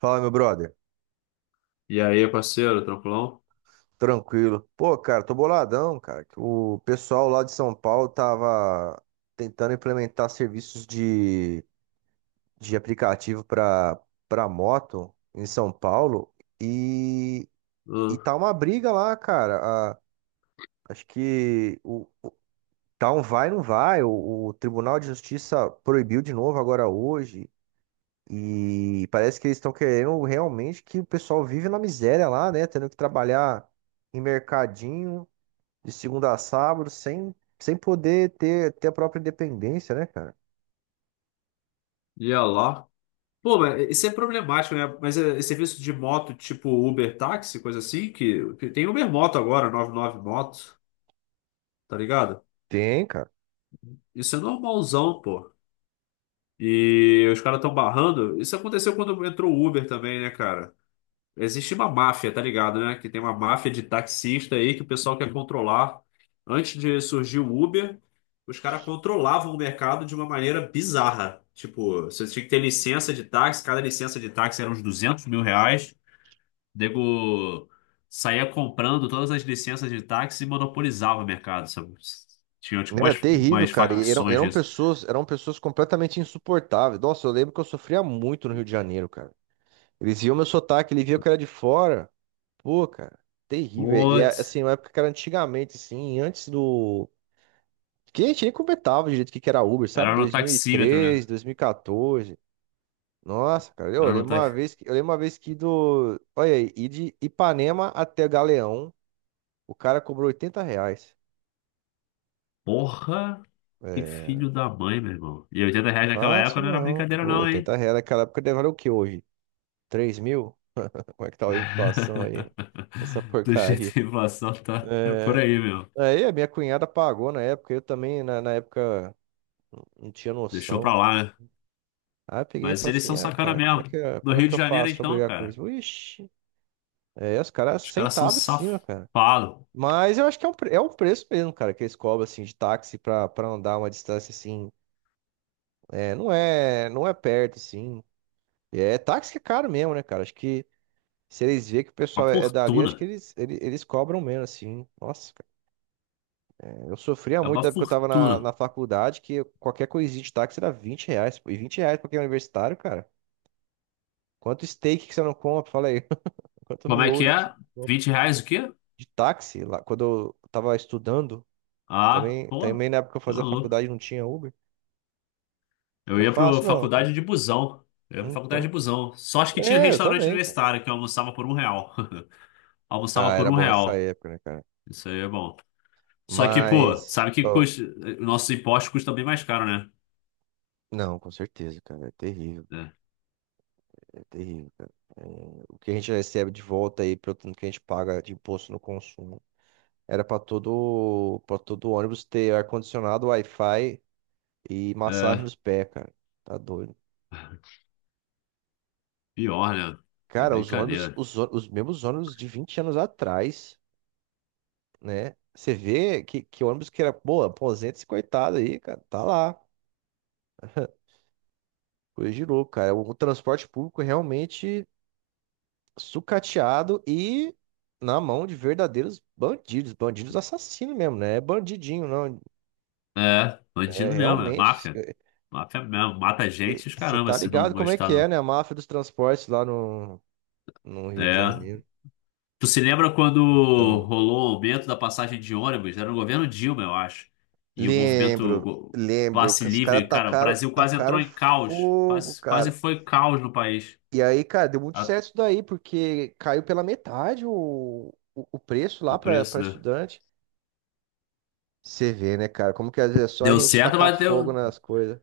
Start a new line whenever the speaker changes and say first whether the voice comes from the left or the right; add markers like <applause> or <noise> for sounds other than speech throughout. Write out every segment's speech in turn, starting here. right: Fala, meu brother.
left: E aí, parceiro, tranquilão?
right: Tranquilo. Pô, cara, tô boladão, cara. Que O pessoal lá de São Paulo tava tentando implementar serviços de aplicativo pra moto em São Paulo e, e
left: Hum.
right: tá uma briga lá, cara. Acho que tá um vai, não vai. O Tribunal de Justiça proibiu de novo agora hoje. E parece que eles estão querendo realmente que o pessoal vive na miséria lá, né? Tendo que trabalhar em mercadinho, de segunda a sábado, sem poder ter a própria independência, né, cara?
left: E olha lá. Pô, mas isso é problemático, né? Mas é serviço de moto tipo Uber táxi, coisa assim, que tem Uber moto agora, 99 moto, tá ligado?
right: Tem, cara.
left: Isso é normalzão, pô. E os caras estão barrando. Isso aconteceu quando entrou o Uber também, né, cara? Existe uma máfia, tá ligado, né? Que tem uma máfia de taxista aí que o pessoal quer controlar. Antes de surgir o Uber, os caras controlavam o mercado de uma maneira bizarra. Tipo, você tinha que ter licença de táxi, cada licença de táxi era uns 200 mil reais. O Nego saía comprando todas as licenças de táxi e monopolizava o mercado, sabe? Tinha tipo umas,
right: Era terrível,
left: umas
right: cara. E eram,
left: facções
right: eram
left: disso.
right: pessoas, eram pessoas completamente insuportáveis. Nossa, eu lembro que eu sofria muito no Rio de Janeiro, cara. Eles viam meu sotaque, eles viam que eu era de fora. Pô, cara, terrível. E é,
left: Putz,
right: assim, uma época que era antigamente, assim, antes do. Que a gente nem comentava direito o que que era Uber, sabe?
left: era no taxímetro, né?
right: 2013, 2014. Nossa, cara,
left: Era no ta...
right: eu lembro uma vez que do. Olha aí, ir de Ipanema até Galeão. O cara cobrou R$ 80.
left: Porra, que
right: É,
left: filho da mãe, meu irmão. E R$ 80 naquela época
right: fácil
left: não era
right: não.
left: brincadeira,
right: Pô,
left: não, hein?
right: R$ 80 naquela época deve valer o que hoje? 3 mil? Como é que tá a inflação aí? <laughs> Essa
left: <laughs> Do jeito
right: porcaria.
left: que a inflação tá é por
right: É,
left: aí, meu.
right: aí a minha cunhada pagou na época, eu também na época não tinha
left: Deixou pra
right: noção.
left: lá, né?
right: Aí eu peguei e
left: Mas
right: falei
left: eles
right: assim,
left: são
right: ah,
left: sacana
right: cara,
left: mesmo. No
right: como é
left: Rio
right: que
left: de
right: eu
left: Janeiro,
right: faço pra
left: então,
right: brigar com
left: cara,
right: isso? Ixi, é, os caras
left: os caras são
right: sentavam em cima, cara.
left: safados.
right: Mas eu acho que é um preço mesmo, cara, que eles cobram, assim, de táxi pra andar uma distância, assim, é, não é perto, assim. É, táxi que é caro mesmo, né, cara? Acho que se eles verem que o
left: Uma
right: pessoal é dali, acho que
left: fortuna.
right: eles cobram menos, assim. Nossa, cara, eu sofria
left: É
right: muito
left: uma
right: na época que eu tava na,
left: fortuna.
right: na faculdade, que qualquer coisinha de táxi era R$ 20. Pô. E R$ 20 pra quem é universitário, cara. Quanto steak que você não compra? Fala aí. <laughs> Quanto
left: Como é que
right: miojo que você
left: é?
right: não compra?
left: 20 reais o quê?
right: De táxi, lá, quando eu tava estudando,
left: Ah,
right: também,
left: pô,
right: também na época que eu
left: tá
right: fazia
left: maluco.
right: faculdade não tinha Uber. Não
left: Eu
right: era
left: ia pra
right: fácil, não, cara.
left: faculdade de busão. Eu ia pra faculdade
right: Então.
left: de busão. Só acho que tinha um
right: É, eu
left: restaurante
right: também, cara.
left: universitário que eu almoçava por R$ 1. <laughs> Almoçava
right: Ah,
left: por
right: era
left: um
right: bom essa
left: real.
right: época, né, cara?
left: Isso aí é bom. Só que, pô,
right: Mas,
left: sabe que
right: ó,
left: custa, nossos impostos custam bem mais caro, né?
right: não, com certeza, cara.
left: É,
right: É terrível, cara. É, o que a gente recebe de volta aí, pelo tanto que a gente paga de imposto no consumo. Era para todo ônibus ter ar-condicionado, Wi-Fi e massagem
left: é
right: nos pés, cara. Tá doido.
left: pior, né? É
right: Cara, os ônibus,
left: brincadeira.
right: os mesmos ônibus de 20 anos atrás, né? Você vê que ônibus que era, pô, aposenta esse coitado aí, cara. Tá lá. Coisa de louco, cara. Transporte público realmente sucateado e na mão de verdadeiros bandidos, bandidos assassinos mesmo, né? É bandidinho, não.
left: É,
right: É
left: bandido mesmo, é
right: realmente,
left: máfia. Máfia mesmo, mata gente, e os
right: você
left: caramba,
right: tá
left: se não
right: ligado como é
left: gostar,
right: que é,
left: não.
right: né? A máfia dos transportes lá no Rio de
left: É.
right: Janeiro.
left: Tu se lembra quando
right: Então,
left: rolou o aumento da passagem de ônibus? Era no governo Dilma, eu acho. E o movimento
right: lembro,
left: go-
right: lembro
left: passe
right: que os caras
left: livre, cara, o
right: tacaram,
left: Brasil quase
right: tacaram
left: entrou em caos.
right: fogo,
left: Quase, quase
right: cara.
left: foi caos no país.
right: E aí, cara, deu muito
left: A-
right: certo isso daí, porque caiu pela metade o preço lá
left: O preço,
right: para
left: né?
right: estudante. Você vê, né, cara, como que às vezes é só a
left: Deu
right: gente
left: certo,
right: tacar
left: mas
right: fogo
left: deu.
right: nas coisas.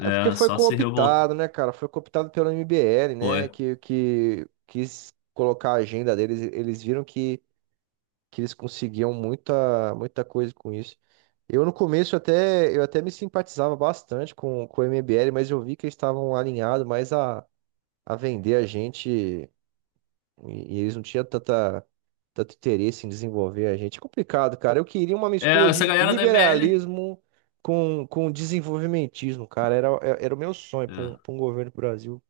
right: É porque
left: É,
right: foi
left: só se revolta.
right: cooptado, né, cara? Foi cooptado pelo MBL, né?
left: Foi.
right: Que quis colocar a agenda deles. Eles viram que eles conseguiam muita, muita coisa com isso. Eu no começo até me simpatizava bastante com o MBL, mas eu vi que eles estavam alinhados mais a vender a gente e eles não tinham tanta, tanto interesse em desenvolver a gente. É complicado, cara. Eu queria uma mistura
left: É,
right: de
left: essa galera da MBL.
right: liberalismo com desenvolvimentismo, cara. Era o meu sonho para um,
left: É.
right: pra um governo pro Brasil.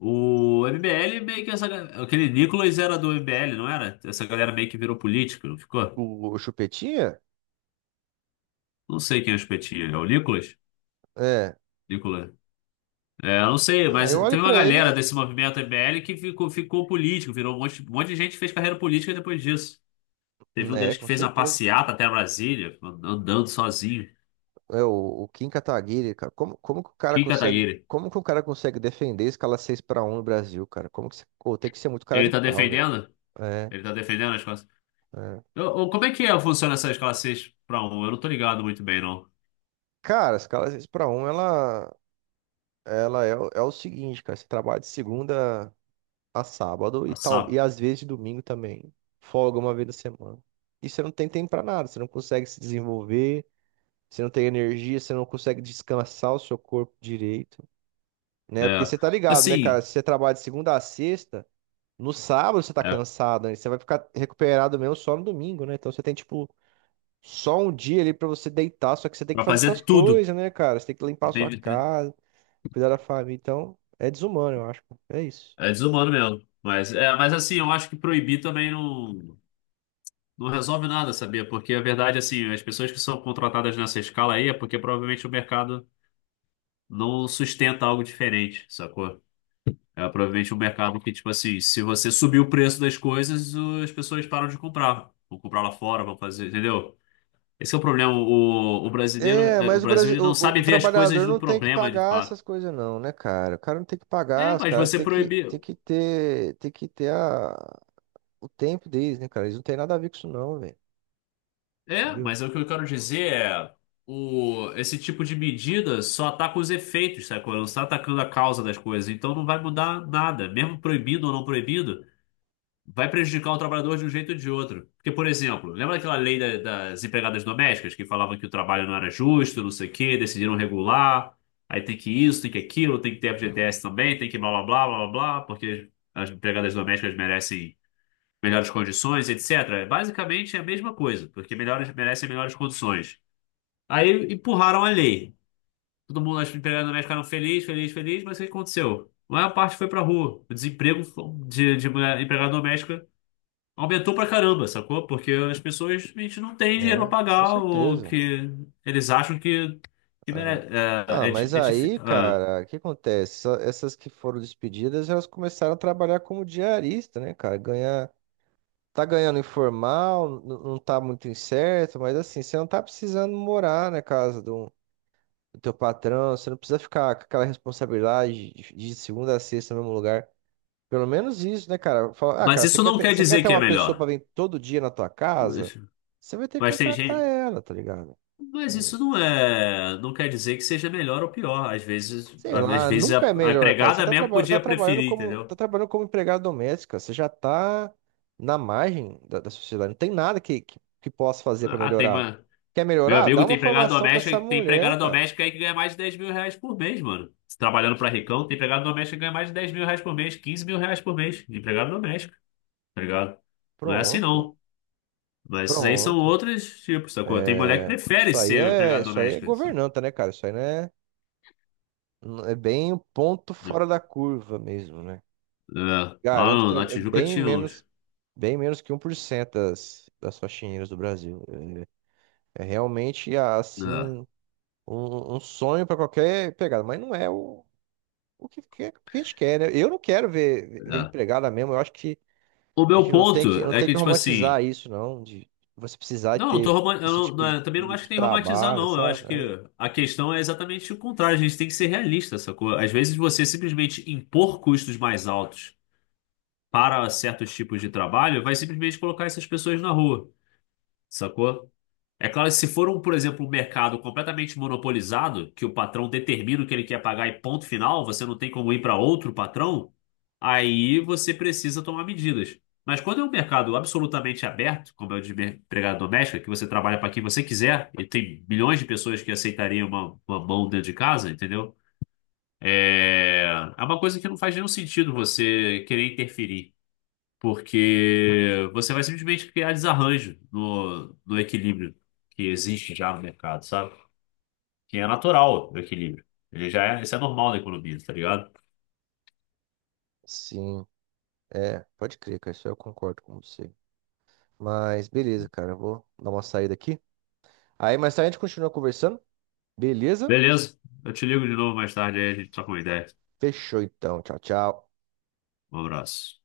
left: O MBL meio que essa. ga- Aquele Nicolas era do MBL, não era? Essa galera meio que virou político, não ficou?
right: O Chupetinha?
left: Não sei quem é o espetinho. É o Nicolas?
right: É.
left: Nicolas. É, eu não sei,
right: Ah,
left: mas
right: eu
left: teve
right: olho
left: uma
right: pra ele,
left: galera desse movimento MBL que ficou político, virou um monte de gente que fez carreira política depois disso. Teve um
right: né,
left: deles que
right: com
left: fez uma
right: certeza.
left: passeata até Brasília, andando sozinho.
right: É, o Kim Kataguiri, cara. Como que o cara
left: Kim
right: consegue.
left: Kataguiri.
right: Como que o cara consegue defender escala 6 para um no Brasil, cara? Como que você... Pô, tem que ser muito cara
left: Ele
right: de
left: tá
right: pau, velho.
left: defendendo?
right: É,
left: Ele tá defendendo as
right: é.
left: Como é que é, funciona essa escala 6 para um? Eu não tô ligado muito bem, não.
right: Cara, a escala 6 para um ela. Ela é, é o seguinte, cara, você trabalha de segunda a sábado
left: A
right: e tal,
left: SAP.
right: e às vezes de domingo também. Folga uma vez na semana. E você não tem tempo pra nada, você não consegue se desenvolver, você não tem energia, você não consegue descansar o seu corpo direito, né? Porque
left: É.
right: você tá ligado, né, cara?
left: Assim,
right: Se você trabalha de segunda a sexta, no sábado você tá
left: é,
right: cansado, né? Você vai ficar recuperado mesmo só no domingo, né? Então você tem, tipo, só um dia ali pra você deitar, só que você tem que
left: para
right: fazer suas
left: fazer tudo.
right: coisas, né, cara? Você tem que limpar a sua
left: Entende?
right: casa, cuidar da família. Então, é desumano, eu acho. Pô. É isso.
left: É desumano mesmo. Mas, é, mas assim, eu acho que proibir também não, não resolve nada, sabia? Porque a verdade, assim, as pessoas que são contratadas nessa escala aí é porque provavelmente o mercado não sustenta algo diferente, sacou? É provavelmente um mercado que, tipo assim, se você subir o preço das coisas, as pessoas param de comprar. Vão comprar lá fora, vão fazer, entendeu? Esse é o problema. O brasileiro,
right: É,
left: é, o
right: mas o,
left: Brasil,
right: Brasil,
left: ele não sabe
right: o
left: ver as coisas
right: trabalhador
left: do
right: não tem que
left: problema, de
right: pagar
left: fato.
right: essas coisas não, né, cara? O cara não tem que
left: É,
right: pagar, os
left: mas
right: caras
left: você proibiu.
right: tem que ter a, o tempo deles, né, cara? Eles não têm nada a ver com isso não, velho.
left: É,
right: Entendeu?
left: mas é o que eu quero dizer é o, esse tipo de medida só ataca os efeitos, sabe? Não está atacando a causa das coisas. Então não vai mudar nada, mesmo proibido ou não proibido. Vai prejudicar o trabalhador de um jeito ou de outro. Porque, por exemplo, lembra aquela lei das empregadas domésticas que falava que o trabalho não era justo, não sei o quê, decidiram regular, aí tem que isso, tem que aquilo, tem que ter FGTS também, tem que blá blá blá blá blá, blá, porque as empregadas domésticas merecem melhores condições, etc. Basicamente é a mesma coisa, porque melhores merecem melhores condições. Aí empurraram a lei. Todo mundo, as empregadas domésticas ficaram felizes, felizes, felizes, mas o que aconteceu? A maior parte foi pra rua. O desemprego de empregada doméstica aumentou pra caramba, sacou? Porque as pessoas, a gente não tem dinheiro pra
right: É, com
left: pagar o
right: certeza.
left: que eles acham que
right: É.
left: merece.
right: Ah, mas aí, cara, o que acontece? Essas que foram despedidas, elas começaram a trabalhar como diarista, né, cara? Ganhar Tá ganhando informal, não tá muito incerto, mas assim, você não tá precisando morar na casa do teu patrão, você não precisa ficar com aquela responsabilidade de segunda a sexta no mesmo lugar. Pelo menos isso, né, cara? Fala, ah,
left: Mas
right: cara, você
left: isso
right: quer
left: não
right: ter,
left: quer
right: você quer
left: dizer
right: ter
left: que é
right: uma pessoa
left: melhor.
right: pra vir todo dia na tua casa?
left: Mas,
right: Você vai ter que
left: mas tem
right: contratar
left: gente.
right: ela, tá ligado?
left: Mas isso não é. Não quer dizer que seja melhor ou pior.
right: Sei
left: Às
right: lá,
left: vezes a,
right: nunca é
left: a
right: melhor, cara. Você
left: empregada
right: tá,
left: mesmo
right: traba tá
left: podia
right: trabalhando
left: preferir,
right: como, tá
left: entendeu?
right: trabalhando como empregada doméstica, você já tá na margem da sociedade. Não tem nada que possa fazer pra
left: Ah, tem
right: melhorar.
left: uma.
right: Quer
left: Meu
right: melhorar? Dá
left: amigo
right: uma formação pra essa
left: tem
right: mulher,
left: empregada
right: cara.
left: doméstica aí que ganha mais de 10 mil reais por mês, mano. Trabalhando pra ricão, tem empregada doméstica que ganha mais de 10 mil reais por mês, 15 mil reais por mês de empregada doméstica, tá ligado? Não é assim
right: Pronto,
left: não. Mas esses aí são
right: pronto.
left: outros tipos, sacou? Tem mulher que
right: É,
left: prefere
right: isso aí
left: ser
right: é,
left: empregada
right: isso aí é
left: doméstica, sabe?
right: governanta, né, cara? Isso aí não é, não- é bem um ponto fora da curva mesmo, né?
left: É, lá
right: Garanto que é
left: na
right: é
left: Tijuca tinha uns.
right: bem menos que 1% das faxineiras do Brasil. É, é realmente
left: É,
right: assim. Um sonho para qualquer empregado, mas não é o que, que a gente quer, né? Eu não quero ver
left: é.
right: empregada mesmo. Eu acho que
left: O
right: a
left: meu
right: gente não tem que,
left: ponto
right: não
left: é
right: tem
left: que,
right: que
left: tipo assim,
right: romantizar isso, não, de você precisar
left: não, não tô
right: ter
left: roman- eu
right: esse
left: não-
right: tipo
left: não é,
right: de,
left: eu também não
right: de-
left: acho que
right: de
left: tem que romantizar,
right: trabalho,
left: não. Eu
right: sabe?
left: acho que
right: É,
left: a questão é exatamente o contrário. A gente tem que ser realista, sacou? Às vezes você simplesmente impor custos mais altos para certos tipos de trabalho vai simplesmente colocar essas pessoas na rua, sacou? É claro que se for um, por exemplo, um mercado completamente monopolizado, que o patrão determina o que ele quer pagar e ponto final, você não tem como ir para outro patrão, aí você precisa tomar medidas. Mas quando é um mercado absolutamente aberto, como é o de empregada doméstica, que você trabalha para quem você quiser, e tem milhões de pessoas que aceitariam uma mão dentro de casa, entendeu? É, é uma coisa que não faz nenhum sentido você querer interferir porque você vai simplesmente criar desarranjo no equilíbrio que existe já no mercado, sabe? Que é natural o equilíbrio. Ele já é, isso é normal na economia, tá ligado?
right: sim, é, pode crer, cara. Isso eu concordo com você. Mas beleza, cara. Eu vou dar uma saída aqui. Aí mais tarde a gente continua conversando. Beleza?
left: Beleza, eu te ligo de novo mais tarde aí a gente troca uma ideia.
right: Fechou então. Tchau, tchau.
left: Um abraço.